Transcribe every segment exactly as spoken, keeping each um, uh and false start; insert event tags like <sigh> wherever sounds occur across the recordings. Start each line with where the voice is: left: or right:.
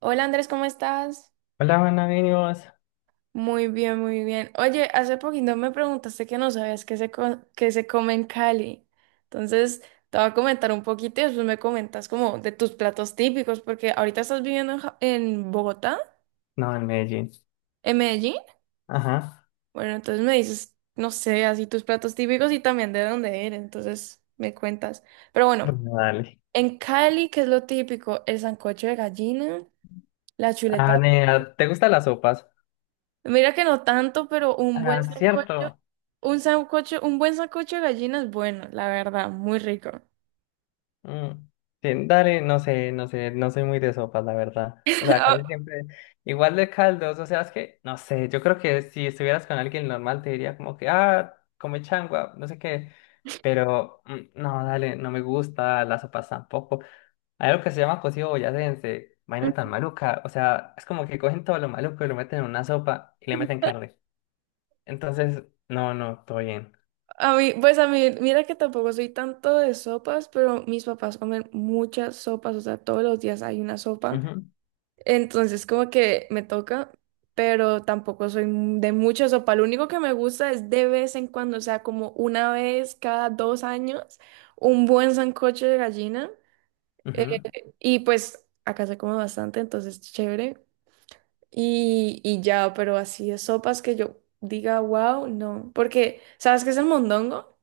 right: Hola Andrés, ¿cómo estás?
left: Hola, Juana, ¿bien y vos?
right: Muy bien, muy bien. Oye, hace poquito me preguntaste que no sabías qué se, co- qué se come en Cali. Entonces, te voy a comentar un poquito y después me comentas como de tus platos típicos, porque ahorita estás viviendo en, Ja- en Bogotá,
left: No, en Medellín.
right: en Medellín.
left: Ajá.
right: Bueno, entonces me dices, no sé, así tus platos típicos y también de dónde eres. Entonces, me cuentas. Pero bueno,
left: Bueno, dale.
right: en Cali, ¿qué es lo típico? El sancocho de gallina, la
left: Ah,
right: chuleta.
left: nena, ¿te gustan las sopas?
right: Mira que no tanto, pero un buen
left: Ah,
right: sancocho.
left: cierto.
right: Un sancocho, un buen sancocho de gallina es bueno, la verdad, muy rico.
left: Mm. Sí, dale, no sé, no sé, no soy muy de sopas, la verdad. O sea,
right: <laughs> A
left: casi siempre igual de caldos, o sea, es que, no sé, yo creo que si estuvieras con alguien normal te diría como que, ah, come changua, no sé qué, pero mm, no, dale, no me gusta, las sopas tampoco. Hay algo que se llama cocido boyacense, vaina tan maluca. O sea, es como que cogen todo lo maluco y lo meten en una sopa y le meten carne. Entonces, no, no, todo bien.
right: a mí, pues a mí, mira que tampoco soy tanto de sopas, pero mis papás comen muchas sopas, o sea, todos los días hay una sopa.
left: Ujú,
right: Entonces, como que me toca, pero tampoco soy m- de mucha sopa. Lo único que me gusta es de vez en cuando, o sea, como una vez cada dos años, un buen sancocho de gallina. eh,
left: ujú.
right: Y pues acá se come bastante, entonces chévere. Y, y ya, pero así de sopas que yo diga, wow, no. Porque, ¿sabes qué es el mondongo?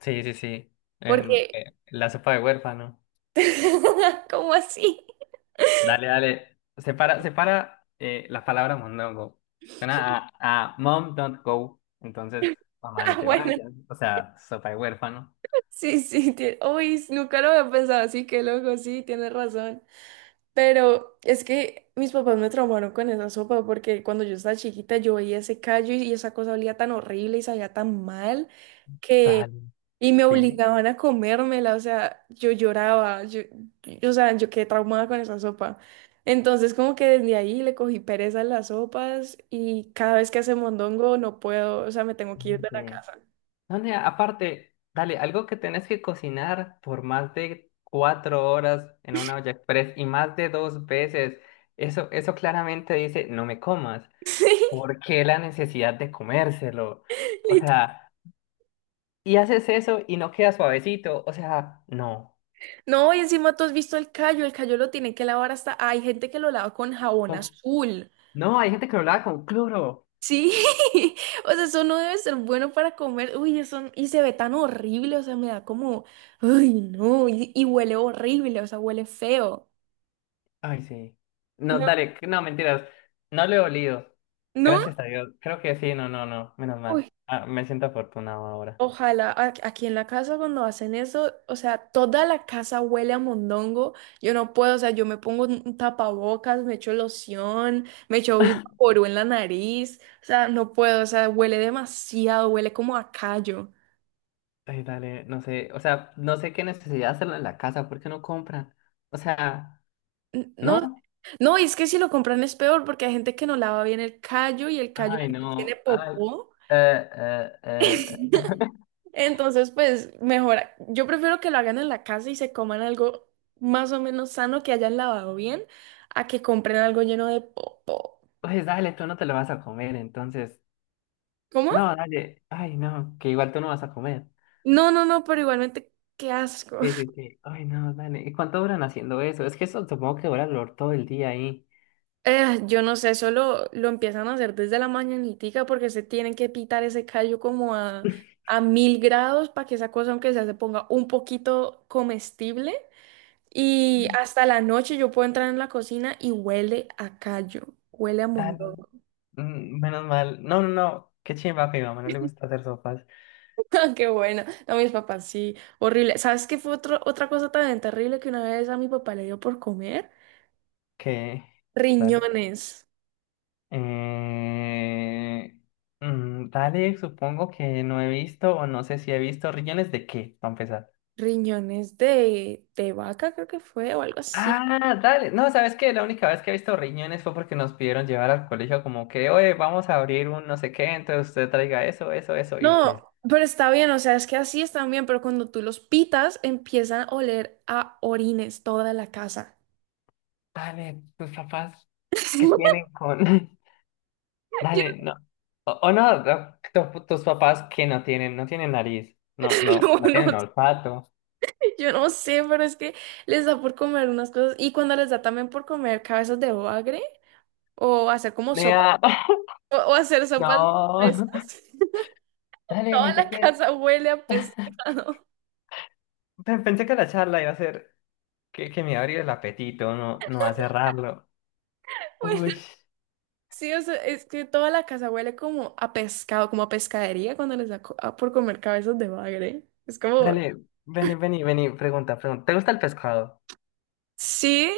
left: Sí, sí, sí. Em,
right: Porque,
left: eh, la sopa de huérfano.
right: <laughs> ¿cómo así? <laughs>
left: Dale, dale. Separa, separa eh, la palabra mondongo. Suena a, a mom don't go. Entonces, mamá, no
right: Ah,
left: te
right: bueno,
left: vayas. O sea, sopa de huérfano.
right: sí, sí, tie- uy, nunca lo había pensado así, qué loco, sí, tienes razón. Pero es que mis papás me traumaron con esa sopa porque cuando yo estaba chiquita yo veía ese callo y, y esa cosa olía tan horrible y sabía tan mal que...
left: Dale.
right: Y me
left: Sí.
right: obligaban a comérmela, o sea, yo lloraba, yo, yo- o sea, yo quedé traumada con esa sopa. Entonces como que desde ahí le cogí pereza a las sopas y cada vez que hace mondongo no puedo, o sea, me tengo que ir
left: Ujú,
right: de la
left: sí.
right: casa.
left: No, nea, aparte, dale, algo que tenés que cocinar por más de cuatro horas en una olla express y más de dos veces, eso, eso claramente dice, no me comas.
right: <laughs>
left: ¿Por qué la necesidad de comérselo? O
right: Lit-
left: sea, y haces eso y no queda suavecito. O sea, no.
right: No, y encima tú has visto el callo, el callo lo tienen que lavar hasta, hay gente que lo lava con jabón
left: Con-
right: azul.
left: No, hay gente que lo lava con cloro.
right: Sí, <laughs> o sea, eso no debe ser bueno para comer. Uy, eso, y se ve tan horrible, o sea, me da como, ay, no, y, y huele horrible, o sea, huele feo.
left: Ay, sí. No,
right: No,
left: dale, no, mentiras. No le he olido.
right: no,
left: Gracias a Dios. Creo que sí, no, no, no. Menos
right: uy,
left: mal. Ah, me siento afortunado ahora.
right: ojalá a- aquí en la casa cuando hacen eso, o sea, toda la casa huele a mondongo. Yo no puedo, o sea, yo me pongo un un tapabocas, me echo loción, me echo vaporú en la nariz, o sea, no puedo, o sea, huele demasiado, huele como a callo.
left: Ay, dale, no sé, o sea, no sé qué necesidad hacerlo en la casa, ¿por qué no compran? O sea,
right: N- No
left: ¿no?
right: No, y es que si lo compran es peor porque hay gente que no lava bien el callo y el callo
left: Ay,
right: después tiene
left: no, ay,
right: popó.
left: eh, eh, eh,
right: Entonces, pues mejor. Yo prefiero que lo hagan en la casa y se coman algo más o menos sano que hayan lavado bien a que compren algo lleno de popó.
left: pues dale, tú no te lo vas a comer, entonces,
right: ¿Cómo?
left: no, dale, ay, no, que igual tú no vas a comer.
right: No, no, no, pero igualmente, qué asco.
left: Sí,
right: <laughs>
left: sí, sí, ay, no, dale, ¿y cuánto duran haciendo eso? Es que eso supongo que dura lo- todo el día ahí.
right: Eh, yo no sé, solo lo empiezan a hacer desde la mañanitica porque se tienen que pitar ese callo como a,
left: <laughs>
right: a mil grados para que esa cosa, aunque sea, se ponga un poquito comestible. Y
left: Mm.
right: hasta la noche yo puedo entrar en la cocina y huele a callo, huele a
left: Dale,
right: mondongo.
left: mm, menos mal, no, no, no, qué chimba que a mi mamá no le gusta hacer sopas,
right: <laughs> Qué buena. No, mis papás, sí, horrible. ¿Sabes qué fue otro- otra cosa tan terrible que una vez a mi papá le dio por comer?
left: que, dale.
right: Riñones,
left: Eh, mm, Dalek, supongo que no he visto o no sé si he visto riñones de qué, para empezar.
right: riñones de, de vaca creo que fue o algo así.
left: Ah, dale. No, ¿sabes qué? La única vez que he visto riñones fue porque nos pidieron llevar al colegio como que, oye, vamos a abrir un no sé qué, entonces usted traiga eso, eso, eso. Y
right: No,
left: pues,
right: pero está bien, o sea, es que así están bien, pero cuando tú los pitas empiezan a oler a orines toda la casa.
left: dale, tus papás, ¿qué
right: <laughs>
left: tienen con...? <laughs>
right: Yo
left: Dale, no. O, o no, no, tu- tus papás que no tienen, no tienen nariz, no,
right: te
left: no,
right: lo
left: no
right: juro.
left: tienen olfato.
right: Yo no sé, pero es que les da por comer unas cosas. Y cuando les da también por comer cabezas de bagre, o hacer como sopa,
left: Nea, <laughs>
right: o, o hacer sopas de
left: No.
right: cabezas, <laughs>
left: Dale,
right: toda
left: pensé
right: la
left: que
right: casa huele a pescado.
left: Pe- Pensé que la charla iba a ser que, que me iba a abrir el apetito, no, no a cerrarlo.
right: <laughs> Bueno,
left: Uy,
right: sí, o sea, es que toda la casa huele como a pescado, como a pescadería cuando les da co- a- por comer cabezas de bagre. Es como,
left: dale, vení, vení, vení, pregunta, pregunta. ¿Te gusta el pescado?
right: sí,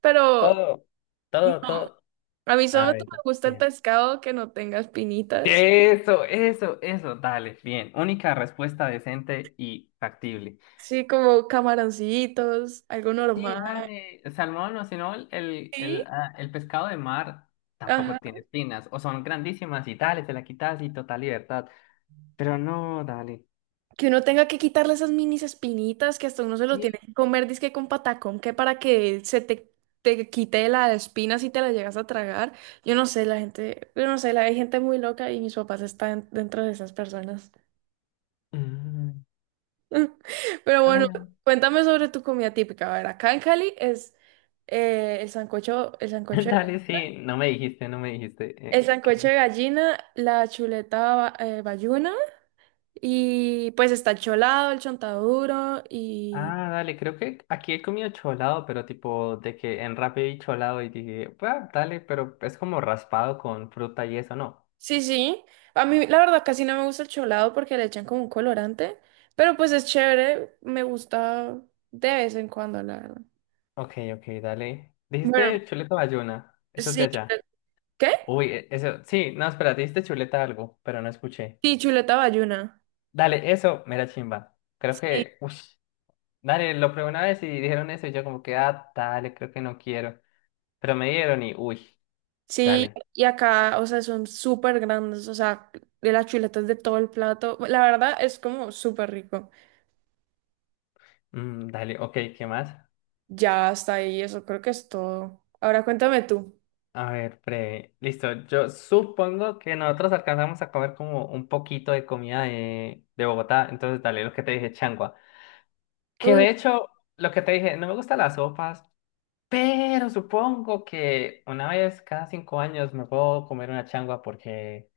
right: pero
left: Todo,
right: no,
left: todo, todo.
right: a mí solo
left: A
right: me
left: ver,
right: gusta el
left: bien.
right: pescado que no tenga espinitas.
left: Eso, eso, eso, dale, bien. Única respuesta decente y factible.
right: Sí, como camaroncitos, algo
left: Sí,
right: normal.
left: dale, salmón o si no, el, el,
right: Sí.
left: el ah, el pescado de mar tampoco
right: Ajá.
left: tiene espinas, o son grandísimas y dale, te la quitas y total libertad. Pero no, dale.
right: Que uno tenga que quitarle esas minis espinitas que hasta uno se lo tiene
left: Sí.
right: que comer, dizque con patacón, que para que se te, te quite la espina si te la llegas a tragar. Yo no sé, la gente, yo no sé, la, hay gente muy loca y mis papás están dentro de esas personas.
left: Mm,
right: <laughs> Pero bueno,
left: dale,
right: cuéntame sobre tu comida típica. A ver, acá en Cali es eh, el sancocho, el
left: <laughs>
right: sancocho,
left: Dale, sí, no me dijiste, no me dijiste.
right: el
left: eh,
right: sancocho
left: ¿qué?
right: de gallina, la chuleta ba- eh, bayuna y pues está el cholado, el chontaduro y
left: Ah, dale, creo que aquí he comido cholado, pero tipo de que en Rappi vi cholado y dije, "Bah, dale, pero es como raspado con fruta y eso, ¿no?
right: sí, sí. A mí, la verdad, casi no me gusta el cholado porque le echan como un colorante, pero pues es chévere, me gusta de vez en cuando, la verdad.
left: Ok, ok, dale.
right: Bueno,
left: Dijiste chuleta bayuna, eso es de
right: sí, chuleta-
left: allá.
right: ¿qué?
left: Uy, e- eso, sí, no, espera, dijiste chuleta algo, pero no escuché.
right: Sí, chuleta bayuna.
left: Dale, eso, mera chimba. Creo
right: Sí,
left: que, uff, dale, lo probé una vez y dijeron eso y yo como que, ah, dale, creo que no quiero. Pero me dieron y, uy,
right: sí,
left: dale,
right: y acá, o sea, son súper grandes, o sea, de las chuletas de todo el plato. La verdad es como súper rico.
left: mm, dale, ok, ¿qué más?
right: Ya hasta ahí, eso creo que es todo. Ahora cuéntame tú.
left: A ver, pre, listo. Yo supongo que nosotros alcanzamos a comer como un poquito de comida de, de Bogotá, entonces dale lo que te dije, changua. Que
right: Uy,
left: de hecho, lo que te dije, no me gustan las sopas, pero supongo que una vez cada cinco años me puedo comer una changua porque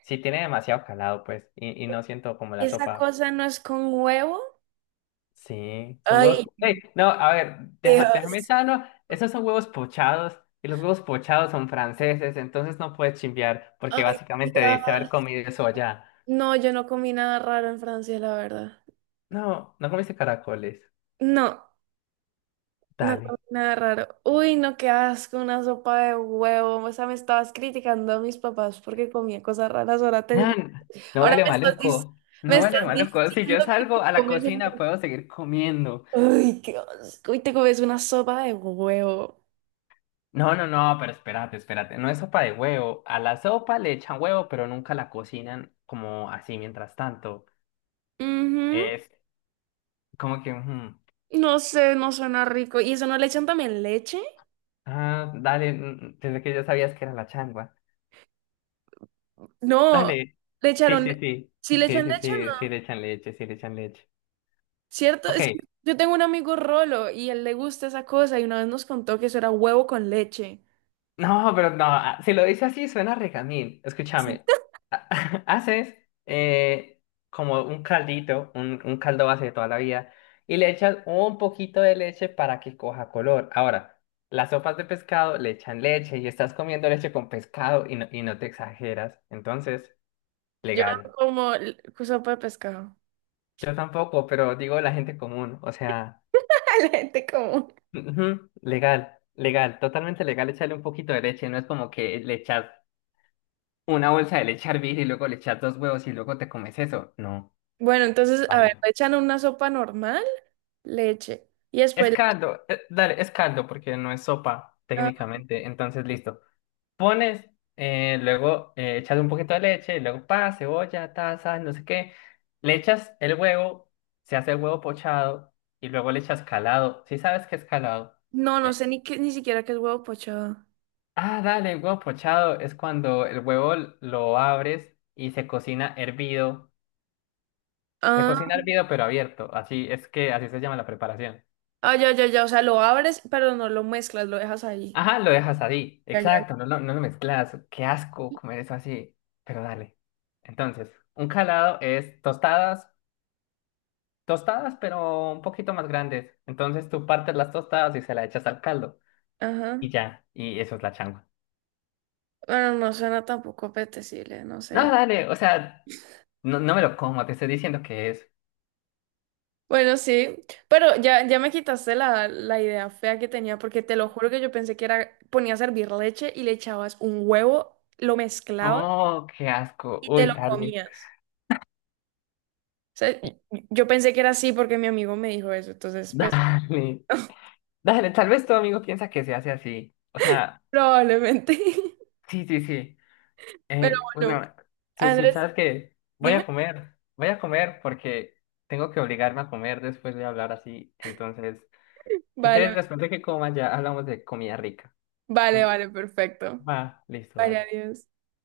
left: si tiene demasiado calado, pues, y, y no siento como la
right: ¿esa
left: sopa.
right: cosa no es con huevo?
left: Sí, son huevos.
right: Ay,
left: po- ¡Ey! No, a ver, deja- déjame
right: Dios.
left: sano. Esos son huevos pochados y los huevos pochados son franceses, entonces no puedes chimbear porque
right: Ay,
left: básicamente debiste haber
right: Dios.
left: comido eso allá.
right: No, yo no comí nada raro en Francia, la verdad.
left: No, no comiste caracoles.
right: No, no comí
left: Dale.
right: nada raro. Uy, no, qué asco, una sopa de huevo. O sea, me estabas criticando a mis papás porque comía cosas raras. Ahora, te-
left: Man, no
right: ahora
left: huele
right: me estás, dic-
left: maluco.
right: me
left: No
right: estás
left: huele maluco. Si yo
right: diciendo que te
left: salgo a la
right: comes
left: cocina
right: un...
left: puedo seguir comiendo.
right: Uy, qué asco. Y te comes una sopa de huevo.
left: No, no, no, pero espérate, espérate. No es sopa de huevo. A la sopa le echan huevo, pero nunca la cocinan como así mientras tanto.
right: Ujú.
left: Es como que... ujú.
right: No sé, no suena rico. ¿Y eso no le echan también leche?
left: Ah, dale, mm, pensé que ya sabías que era la changua.
right: No,
left: Dale.
right: le
left: Sí,
right: echaron... le-
left: sí, sí.
right: ¿Sí le
left: Sí,
right: echan
left: sí,
right: leche o
left: sí,
right: no?
left: sí le echan leche, sí le echan leche.
right: ¿Cierto? Es que
left: Ok.
right: yo tengo un amigo Rolo y él le gusta esa cosa y una vez nos contó que eso era huevo con leche.
left: No, pero no, ah, si lo dice así suena regamín.
right: Sí.
left: Escúchame. Ha- <laughs> Haces eh, como un caldito, un, un caldo base de toda la vida, y le echas un poquito de leche para que coja color. Ahora, las sopas de pescado le echan leche y estás comiendo leche con pescado y no, y no te exageras. Entonces,
right: Yo
left: legal.
right: como l- sopa de pescado.
left: Yo tampoco, pero digo la gente común, o sea,
right: <laughs> La gente común.
left: ujú, legal, legal, totalmente legal echarle un poquito de leche, no es como que le echas una bolsa de leche hervir y luego le echas dos huevos y luego te comes eso, no.
right: Bueno, entonces, a
left: Vale.
right: ver, le echan una sopa normal, leche. Y
left: Es
right: después,
left: caldo, eh, dale, es caldo porque no es sopa
right: ah,
left: técnicamente, entonces listo. Pones, eh, luego eh, echas un poquito de leche, luego pa, cebolla, taza, no sé qué, le echas el huevo, se hace el huevo pochado y luego le echas calado, si sabes que es calado?
right: no, no
left: Eh,
right: sé ni qué, ni siquiera qué es huevo pochado.
left: Ah, dale, huevo pochado es cuando el huevo l- lo abres y se cocina hervido. Se
right: Ah,
left: cocina hervido pero abierto, así es que así se llama la preparación.
right: ah, ya, ya, ya. O sea, lo abres, pero no lo mezclas, lo dejas ahí.
left: Ajá, lo dejas así,
right: Ya, ya.
left: exacto, no lo, no lo mezclas. Qué asco comer eso así, pero dale. Entonces, un calado es tostadas, tostadas, pero un poquito más grandes. Entonces tú partes las tostadas y se las echas al caldo
right: Ajá.
left: y ya, y eso es la changua.
right: Bueno, no suena tampoco apetecible, no
left: No,
right: sé.
left: dale, o sea, no, no me lo como, te estoy diciendo que es.
right: Bueno, sí, pero ya, ya me quitaste la, la idea fea que tenía, porque te lo juro que yo pensé que era, ponías a hervir leche y le echabas un huevo, lo mezclabas
left: Oh, qué asco.
right: y te
left: Uy,
right: lo
left: dale,
right: comías. O sea, y- yo pensé que era así porque mi amigo me dijo eso,
left: <laughs>
right: entonces, pues,
left: dale, dale. Tal vez tu amigo piensa que se hace así. O sea,
right: probablemente. <laughs>
left: sí, sí, sí.
right: Pero
left: Eh,
right: bueno,
left: bueno, sí, sí,
right: Andrés,
left: ¿sabes qué? Voy
right: dime.
left: a comer, voy a comer porque tengo que obligarme a comer después de hablar así. Entonces, si quieres,
right: Vale,
left: después de que coma, ya hablamos de comida rica. Mm,
right: vale, vale, perfecto.
left: va, listo,
right: Vale,
left: dale.
right: adiós.